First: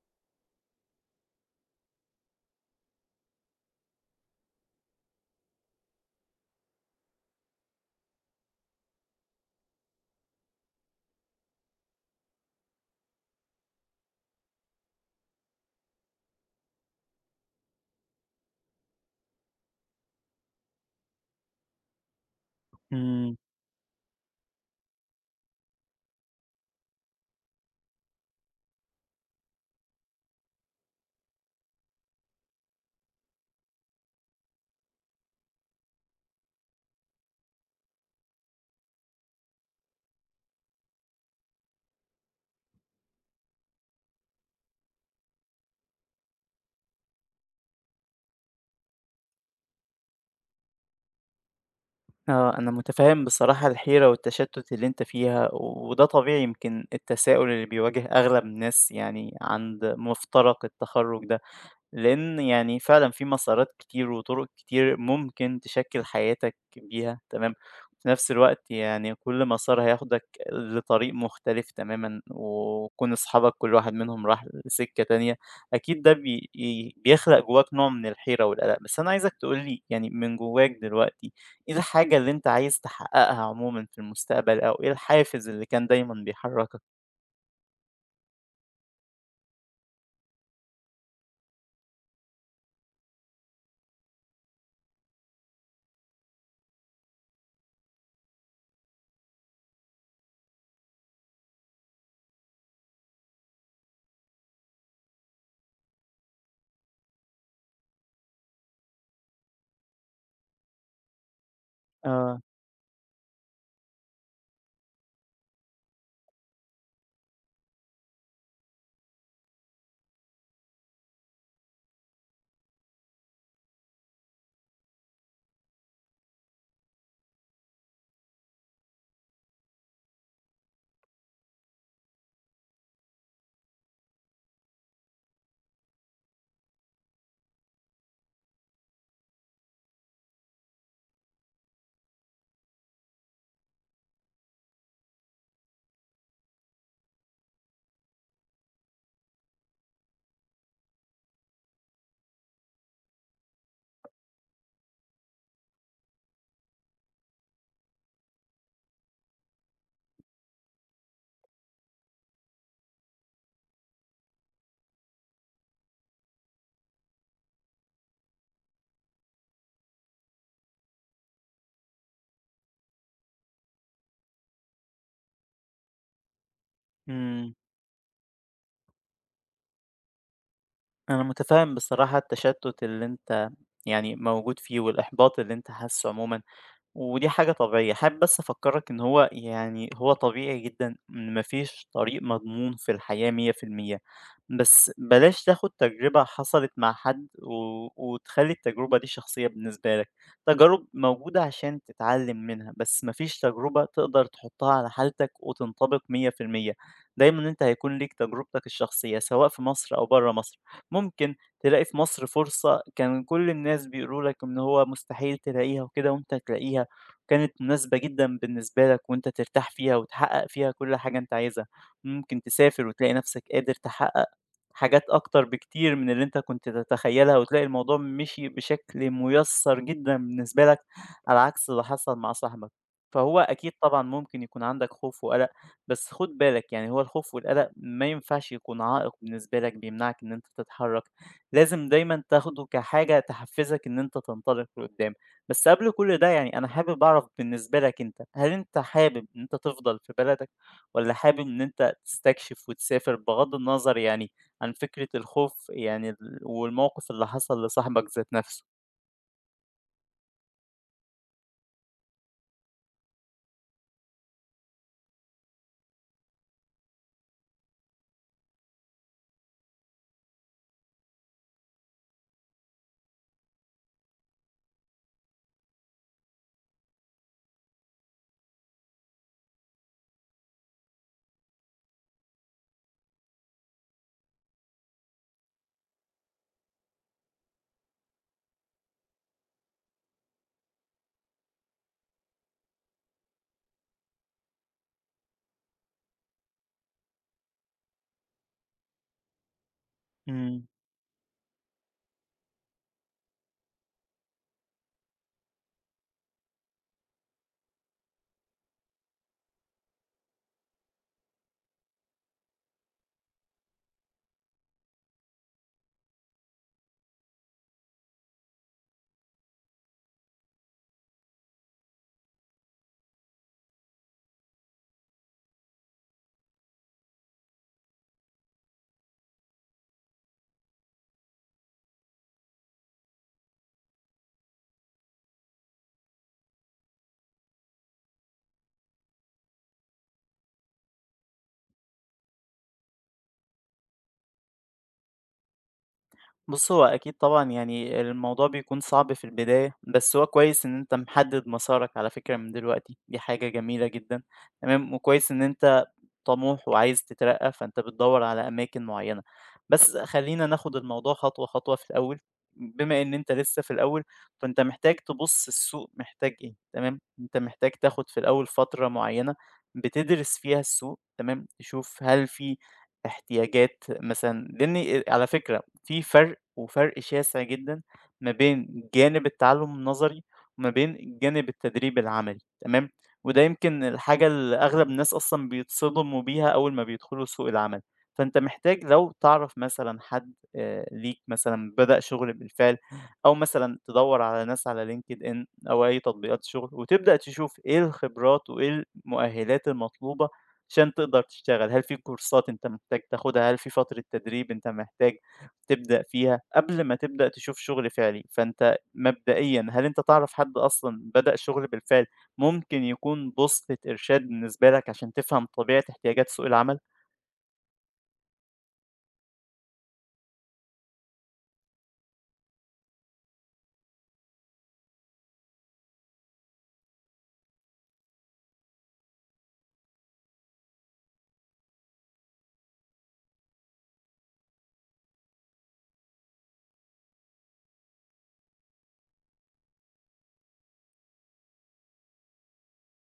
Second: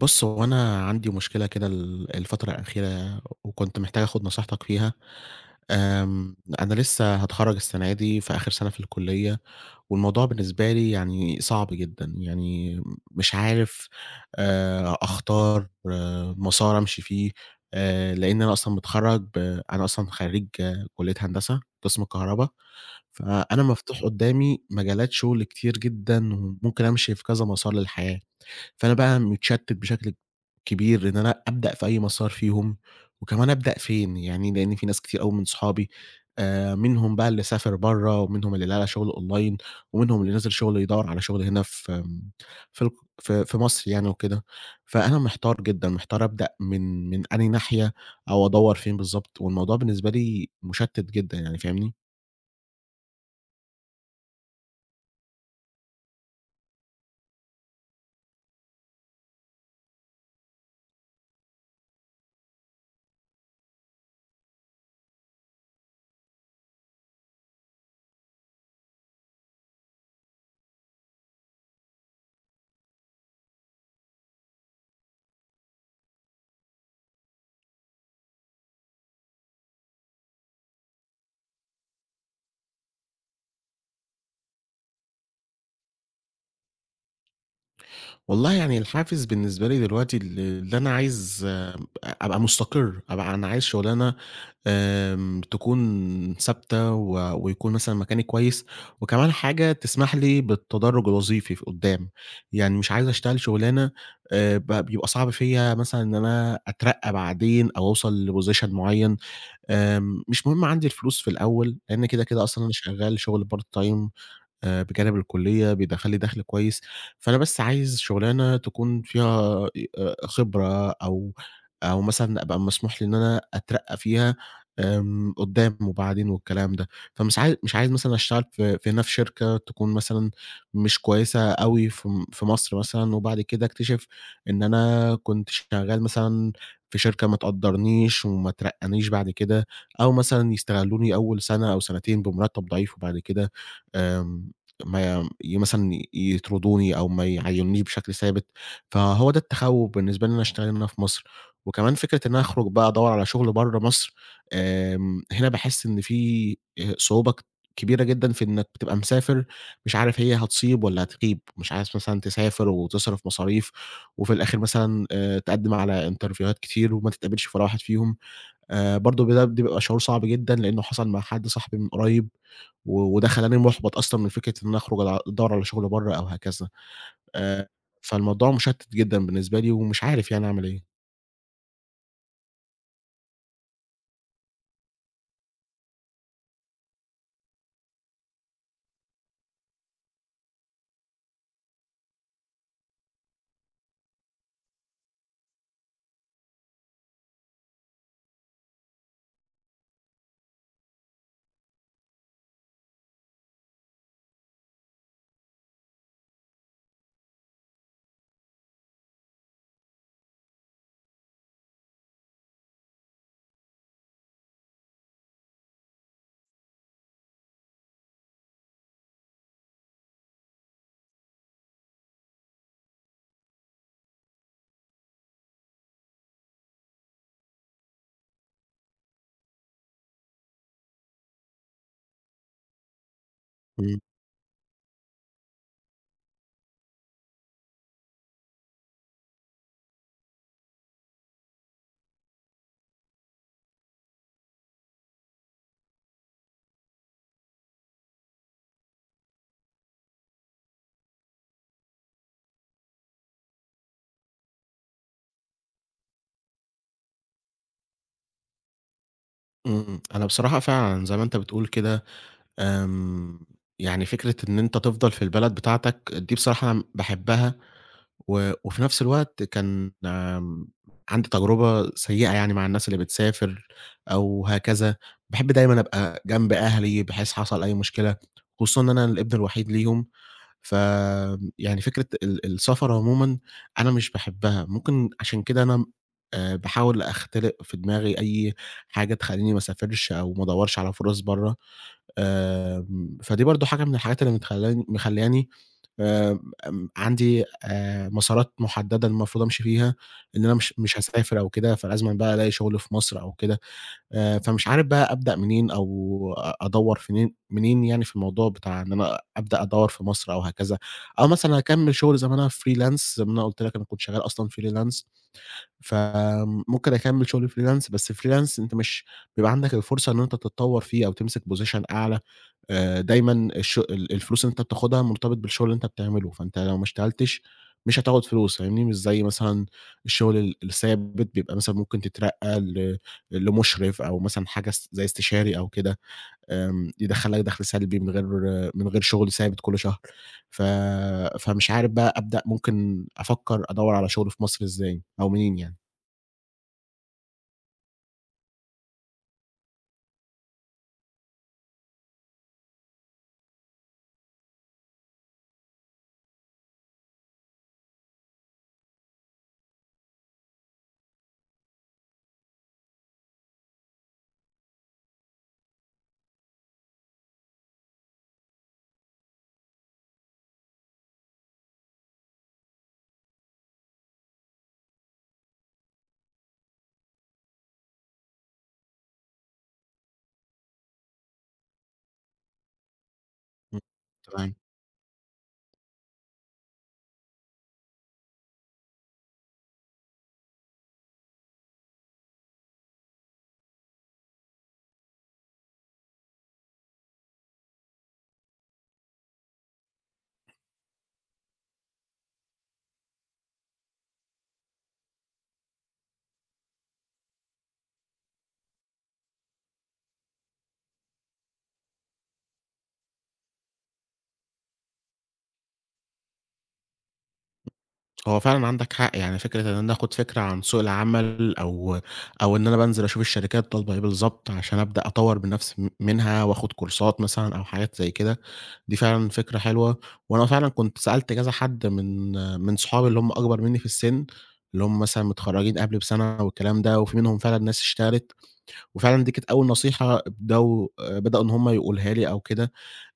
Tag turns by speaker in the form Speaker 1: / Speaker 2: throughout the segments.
Speaker 1: بُص، هو أنا عندي مشكلة كده الفترة الأخيرة وكنت محتاج آخُد نصيحتك فيها. أنا لسه هاتخرّج السنة دي في آخر سَنة في الكلية والموضوع بالنسبة لي يعني صعب جدًا، يعني مش عارف أختار مسار أمشي فيه. لإن أنا أصلًا متخرّج ب أنا أصلًا خرّيج كلية هندسة قسم الكهربا،
Speaker 2: إمم،
Speaker 1: فأنا مفتوح قُدّامي مجالات شُغل كتير جدًا وممكن أمشي في كذا مسار للحياة. فأنا بقى متشتت بشكل كبير إن أنا أبدأ في أي مسار فيهم، وكمان أبدأ فين، يعني لإن في ناس كتير أوي من صحابي، منهم بقى اللي سافر برّه، ومنهم اللي لقى شغل أونلاين، ومنهم اللي نازل شغل يدوّر على شغل هنا في آمم، في الق في في مصر يعني وكده. فأنا محتار جدًا، محتار أبدأ من أنهي ناحية أو أدوّر فين بالضبط، والموضوع بالنسبة لي مشتت جدًا يعني فاهمني؟
Speaker 2: آه، أنا متفهم بصراحة الحيرة والتشتت اللي أنت فيها، وده طبيعي يمكن التساؤل اللي بيواجه أغلب الناس يعني عند مفترق التخرُّج ده. لأن يعني فعلًا في مسارات كتير وطرق كتير ممكن تشكِّل حياتك بيها، تمام، وفي نفس الوقت يعني كل مسار هياخدك لطريق مختلف تمامًا، وكون أصحابك كل واحد منهم راح لسكة تانية، أكيد ده بي ي بيخلق جواك نوع من الحيرة والقلق. بس أنا عايزك تقول لي يعني من جواك دلوقتي، إيه الحاجة اللي أنت عايز تحققها عمومًا في المستقبل، أو إيه الحافز اللي كان دايمًا بيحركك؟
Speaker 1: والله يعني الحافز بالنسبة لي دلوقتي اللي أنا عايز، أبقى مستقر، أبقى أنا عايز شغلانة، تكون ثابتة ويكون مثلًا مكاني كويس، وكمان حاجة تسمح لي بالتدرّج الوظيفي في قدّام، يعني مش عايز أشتغل شغلانة ب بيبقى صعب فيّا مثلًا إن أنا أترقّى بعدين أو أوصل لposition معيّن. مش مهم عندي الفلوس في الأول، لإن كده،
Speaker 2: آه،
Speaker 1: كده أصلًا أنا شغّال شغل part time بجانب الكُلّية بيدخّل لي دَخْل كويس، فأنا بس عايز شُغلانة تكون فيها خبرة، أو مثلًا أبقى مسموح لي إن أنا أترقّى فيها قُدّام وبعدين والكلام ده. فمش عاي مش عايز مثلًا أشتغل في هنا في شركة تكون مثلًا مش كويسة أوي في مصر مثلًا، وبعد كده أكتشف إن أنا كنت شغّال مثلًا في شركة ما تقدّرنيش وما ترقّانيش بعد كده، أو مثلًا يستغلّوني أول سَنة أو سَنتين بمُرتّب ضعيف وبعد كده آمم ما ي مثلًا يطردوني أو ما يعينونيش بشكل ثابت. فهو ده التخوّف بالنسبة لي إن أنا أشتغل هنا في مصر، وكمان فكرة إن أنا أخرج بقى أدوّر على شغل برّه مصر. هنا باحس إن في صعوبة كبيرة جدًا في إنك بتبقى مسافر مش عارف هي هتصيب والّا هتغيب، مش عايز مثلًا تسافر وتصرف مصاريف، وفي الآخر مثلًا تقدّم على انترفيوهات كتير وما تتقبلش في ولا واحد فيهم. برضه ده بيبقى شعور صعب جدًا لإنه حصل مع حد صاحبي من قريب. وده خلّاني مُحبَط أصلًا من فكرة إن أنا أخرُج أدوّر على شُغل برّه أو هكذا.
Speaker 2: إمم.
Speaker 1: آآ فالموضوع مُشتِّت جدًا بالنسبة لي ومش عارف يعني أعمل إيه.
Speaker 2: أنا متفهم بصراحة التشتت اللي أنت يعني موجود فيه والإحباط اللي أنت حاسه عموما ودي حاجة طبيعية. حابب بس أفكّرك إن هو يعني هو طبيعي جدًا إن ما فيش طريق مضمون في الحياة 100%، بس بلاش تاخُد تجربة حصلت مع حد وتخلّي التجربة دي شخصية بالنسبة لك. تجارب موجودة عشان تتعلّم منها، بس ما فيش تجربة تقدر تحُطّها على حالتك وتنطبق 100%. دايمًا أنت هيكون ليك تجربتك الشخصية سواء في مصر أو برّه مصر. ممكن تلاقي في مصر فرصة كان كل الناس بيقولوا لك إن هو مستحيل تلاقيها وكده وأنت تلاقيها. كانت مناسبة جدًا بالنسبة لك وأنت ترتاح فيها وتحقق فيها كل حاجة أنت عايزها، ممكن تسافر وتلاقي نفسك قادر تحقق حاجات أكتر بكتير من اللي أنت كنت تتخيلها، وتلاقي الموضوع مشي بشكل مُيسّر جدًا بالنسبة لك، على عكس اللي حصل مع صاحبك. فهو أكيد
Speaker 1: إمم،
Speaker 2: طبعًا ممكن يكون عندك خوف وقلق، بس خُد بالك يعني هو الخوف والقلق ما ينفعش يكون عائق بالنسبة لك بيمنعك إن أنت تتحرك، لازم دايمًا تاخده كحاجة تحفزك إن أنت تنطلق لقدام. بس قبل كل ده يعني أنا حابب أعرف بالنسبة لك أنت، هل أنت حابب إن أنت تفضل في بلدك والّا حابب إن أنت تستكشف وتسافر بغض النظر يعني عن فكرة الخوف يعني ال والموقف اللي حصل لصاحبك ذات نفسه؟
Speaker 1: إمم. أنا بصراحة فعلًا زي ما أنت بتقول كده. آمم يعني فكرة إن أنت تفضل في البلد بتاعتك دي بصراحة أنا باحبّها، وفي نفس الوقت كان عندي تجربة سيئة يعني مع الناس اللي بتسافر أو هكذا. باحب دايمًا أبقى جنب أهلي بحيث حصل أي مشكلة، خصوصًا إن أنا الابن الوحيد ليهم. ف يعني فكرة السفر عمومًا أنا مش باحبها، ممكن عشان كده أنا باحاول أختلق في دماغي أي حاجة تخلّيني ما اسافرش أو ما ادوّرش على فرص برّه. فدي برضه حاجة من الحاجات اللي مخلّياني آآ م عندي مسارات مُحددة المفروض أمشي فيها، إن أنا
Speaker 2: إمم.
Speaker 1: مش هاسافر أو كده، فلازمًا بقى ألاقي شغل في مصر أو كده. فمش عارف بقى أبدأ منين أو أدوّر منين يعني في الموضوع بتاع إن أنا أبدأ أدوّر في مصر أو هكذا، أو مثلًا أكمّل شغل زي ما أنا freelance، زي ما أنا قُلت لك أنا كنت شغال أصلًا freelance، فممكن أكمّل شغل freelance. بس freelance أنت مش بيبقى عندك الفرصة إن أنت تتطوّر فيه أو تمسك position أعلى. دايمًا الش ال الفلوس اللي أنت بتاخدها مرتبط بالشغل اللي أنت بتعمله، فأنت لو ما اشتغلتش مش هتاخد فلوس فاهمني. مش زي مثلًا الشغل الثابت بيبقى مثلًا ممكن تترقى لمُشرف أو مثلًا حاجة زي استشاري أو كده، يدخّل لك دخل سلبي من غير شغل ثابت كل شهر. ف فمش عارف بقى أبدأ، ممكن أفكّر أدوّر على شغل في مصر إزاي أو منين يعني؟
Speaker 2: بُص، هو أكيد طبعًا يعني الموضوع بيكون صعب في البداية، بس هو كويس إن أنت محدد مسارك على فكرة من دلوقتي، دي حاجة جميلة جدًا، تمام، وكويس إن أنت طموح وعايز تترقّى، فأنت بتدوّر على أماكن معيّنة. بس خلّينا ناخد الموضوع خطوة، خطوة في الأول، بما إن أنت لسه في الأول، فأنت محتاج تبُص السوق محتاج إيه، تمام؟ أنت محتاج تاخد في الأول فترة معيّنة بتدرس فيها السوق، تمام؟ تشوف هل في احتياجات مثلًا لإن على فكرة في فرْق وفرْق شاسع جدًا ما بين جانب التعلُّم النظري وما بين جانب التدريب العملي، تمام؟ وده
Speaker 1: إمم،
Speaker 2: يمكن الحاجة
Speaker 1: تمام.
Speaker 2: اللي أغلب الناس أصلًا بيتصدموا بيها أول ما بيدخلوا سوق العمل، فأنت محتاج لو تعرف مثلًا حد ليك مثلًا بدأ شغل بالفعل، أو مثلًا تدوّر على ناس على LinkedIn أو أي تطبيقات شغل، وتبدأ تشوف إيه الخبرات وإيه المؤهلات المطلوبة عشان تقدر تشتغل، هل في كورسات أنت محتاج تاخدها، هل في فترة تدريب أنت محتاج تبدأ فيها، قبل ما تبدأ تشوف شغل فعلي، فأنت مبدئيًا هل أنت تعرف حد أصلًا بدأ شغل بالفعل ممكن يكون بوصلة إرشاد بالنسبة لك عشان تفهم طبيعة احتياجات سوق العمل؟
Speaker 1: هو فعلًا عندك حق، يعني فكرة إن أنا آخُد فكرة عن سوق العمل، أو إن أنا بانزل أشوف الشركات طالبة إيه بالضبط عشان أبدأ أطوّر من نَفْسي منها، وآخُد كورسات مثلًا أو حاجات زي كده، دي فعلًا فكرة حلوة. وأنا فعلًا كنت سألت كذا حد من صحابي اللي هم أكبر منّي في السِن، اللي هم مثلًا متخرّجين قبلي بسَنة والكلام ده، وفي منهم فعلًا ناس اشتغلت، وفعلًا دي كانت أول نصيحة ابدؤوا بدأوا إن هم يقولوها لي أو كده.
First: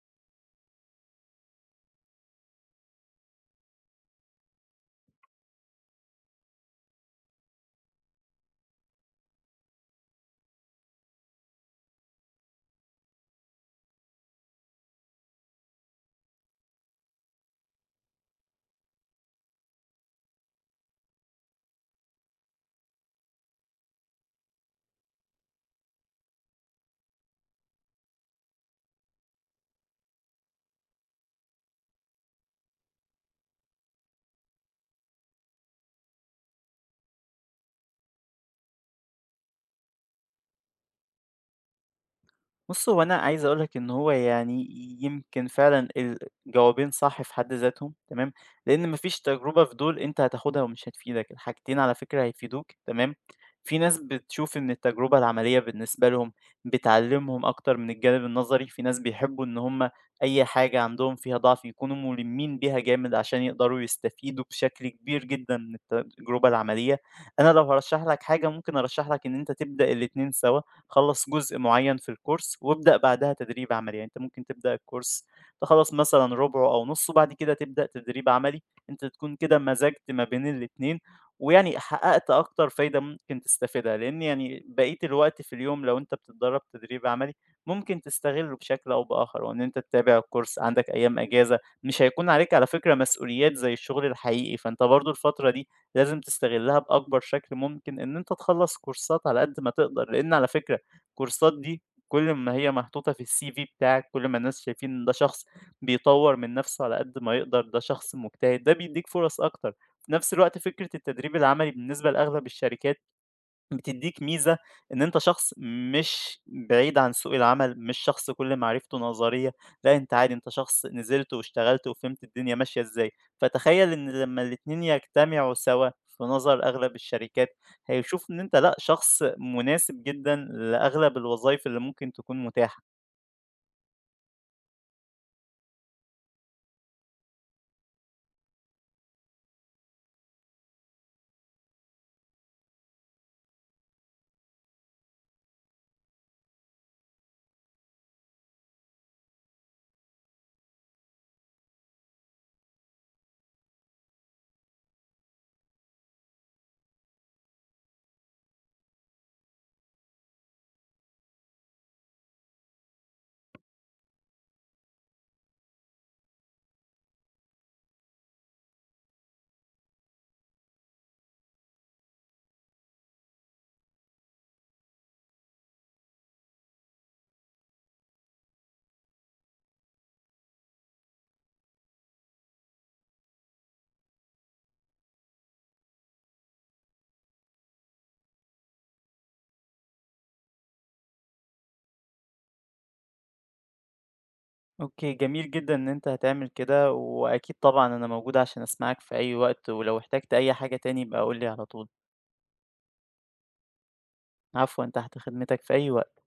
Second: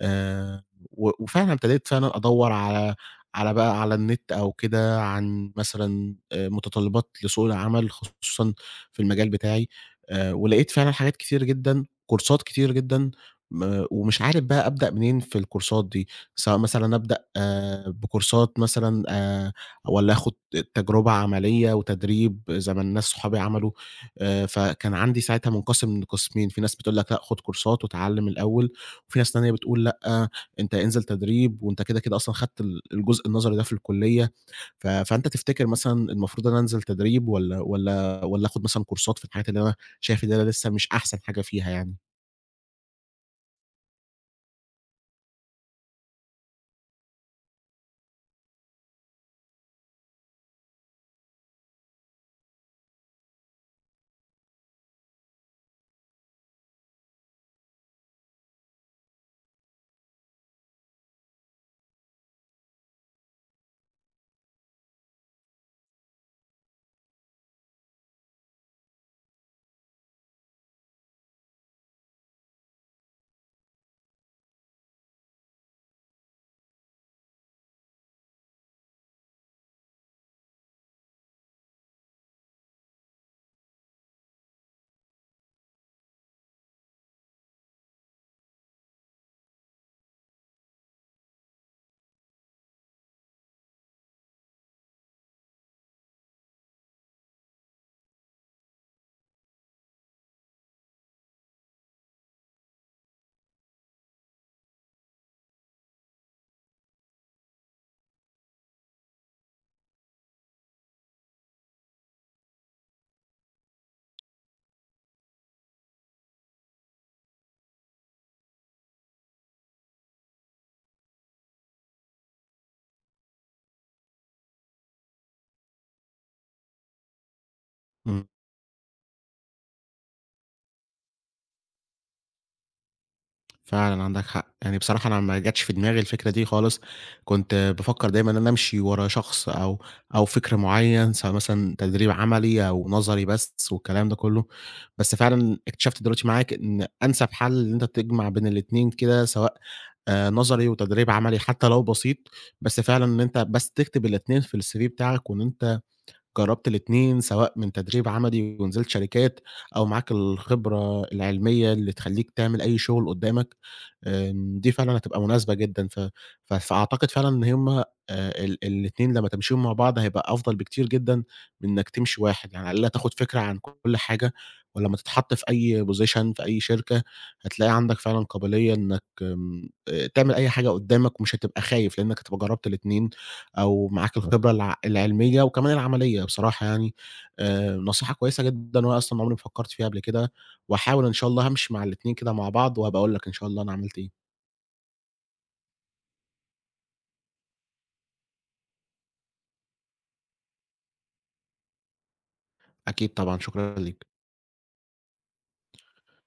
Speaker 1: آآ وفعلًا ابتديت فعلًا أدوّر على النت أو كده عن مثلًا متطلبات لسوق العمل خصوصًا في المجال بتاعي. ولقيت فعلًا حاجات كتير جدًا، كورسات كتير جدًا، ومش عارف بقى أبدأ منين في الكورسات دي، سواء مثلًا أبدأ، بكورسات مثلًا، والّا آخد تجربة عملية وتدريب زي ما الناس صحابي عملوا. فكان عندي ساعتها منقسم لقسمين، في ناس بتقول لك لأ خد كورسات واتعلم الأول، وفي ناس تانية بتقول لأ، أنت انزل تدريب وأنت كده أصلًا خدت الجزء النظري ده في الكلية. فأنت تفتكر مثلًا المفروض أنا أنزل تدريب، والّا آخد مثلًا كورسات في الحاجات اللي أنا شايف إن أنا لسه مش أحسن حاجة فيها يعني؟
Speaker 2: بُص، هو أنا عايز أقول لك إن هو يعني يمكن فعلًا الجوابين صح في حد ذاتهم، تمام، لإن ما فيش تجربة في دول أنت هتاخدها ومش هتفيدك، الحاجتين على فكرة هيفيدوك، تمام، في ناس بتشوف إن التجربة العملية بالنسبة لهم بتعلمهم أكتر من الجانب النظري، في ناس بيحبوا إن هم أي حاجة عندهم فيها ضعف يكونوا مُلمين بيها جامد عشان يقدروا يستفيدوا بشكل كبير جدًا من التجربة العملية، أنا لو هارشح لك حاجة ممكن أرشح لك إن أنت تبدأ الاتنين سوا. خلّص جزء معيّن في الcourse وابدأ بعدها تدريب عملي، يعني أنت ممكن تبدأ الcourse تخلّص مثلًا رُبعه أو نُصّه، بعد كده تبدأ تدريب عملي، أنت تكون كده مزجت ما بين الاتنين، ويعني حققت أكتر فايدة ممكن تستفيدها، لإن يعني بقية الوقت في اليوم لو أنت بتتدرّب تدريب عملي ممكن تستغلّه بشكل أو بآخر، وإن أنت تتابع الcourse، عندك أيام إجازة، مش هيكون عليك على فكرة مسؤوليات زي الشغل الحقيقي، فأنت برضه الفترة دي لازم تستغلّها بأكبر شكل ممكن إن أنت تخلّص كورسات على قد ما تقدر، لإن على فكرة الكورسات دي كل ما هي محطوطة في الCV بتاعك، كل ما الناس شايفين إن ده شخص بيطوّر من نفسه على قد ما يقدر، ده شخص مجتهد، ده بيدّيك فرص أكتر. في نفس الوقت فكرة التدريب العملي بالنسبة لأغلب الشركات بتدّيك ميزة إن أنت شخص مش بعيد عن سوق العمل، مش شخص كل معرفته نظرية، لأ أنت عادي أنت شخص نزلت واشتغلت وفهمت الدنيا ماشية إزاي، فتخيّل إن لمّا الاتنين يجتمعوا سوا في نظر أغلب الشركات،
Speaker 1: إمم،
Speaker 2: هيشوفوا إن أنت لأ شخص مناسب جدًا لأغلب الوظايف اللي ممكن تكون متاحة.
Speaker 1: فعلًا عندك حق. يعني بصراحة أنا ما جاتش في دماغي الفكرة دي خالص، كنت بافكر دايمًا إن أنا أمشي ورا شخص، أو فكر معين، سواء مثلًا تدريب عملي أو نظري بس والكلام ده كله. بس فعلًا اكتشفت دلوقتي معاك إن أنسب حل إن أنت تجمع بين الاتنين كده، سواء نظري وتدريب عملي حتى لو بسيط، بس فعلًا إن أنت بس تكتب الاتنين في الCV بتاعك وإن أنت جرّبت الاتنين، سواء من تدريب عملي ونزلت شركات، أو معاك الخبرة العلمية اللي تخلّيك تعمل أي شغل قدّامك. دي فعلًا هتبقى مناسبة جدًا، ف ف فأعتقد فعلًا إن هُم الاتنين لمّا تمشيهم مع بعض هيبقى أفضل بكتير جدًا من إنّك تمشي واحد، يعني على الأقل هتاخد فكرة عن كل حاجة، ولمّا تتحط في أي position في أي شركة، هتلاقي عندك فعلًا قابلية إنّك آمم، تعمل أي حاجة قدّامك ومش هتبقى خايف، لإنّك هتبقى جرّبت الاتنين، أو معاك الخبرة العلمية وكمان العملية بصراحة يعني. نصيحة كويسة جدًا وأنا أصلًا عمري ما فكّرت فيها قبل كده، وهاحاول إن شاء الله هامشي مع الاتنين كده مع بعض، وهابقى أقول لك إن شاء الله أنا عملت إيه.
Speaker 2: أوكي، جميل جدًا إن أنت هتعمل كده، وأكيد طبعًا أنا موجود عشان أسمعك في أي وقت، ولو احتجت أي حاجة تاني يبقى قُل لي على طول.
Speaker 1: أكيد طبعًا، شكرًا ليك.
Speaker 2: عفوًا، تحت خدمتك في أي وقت.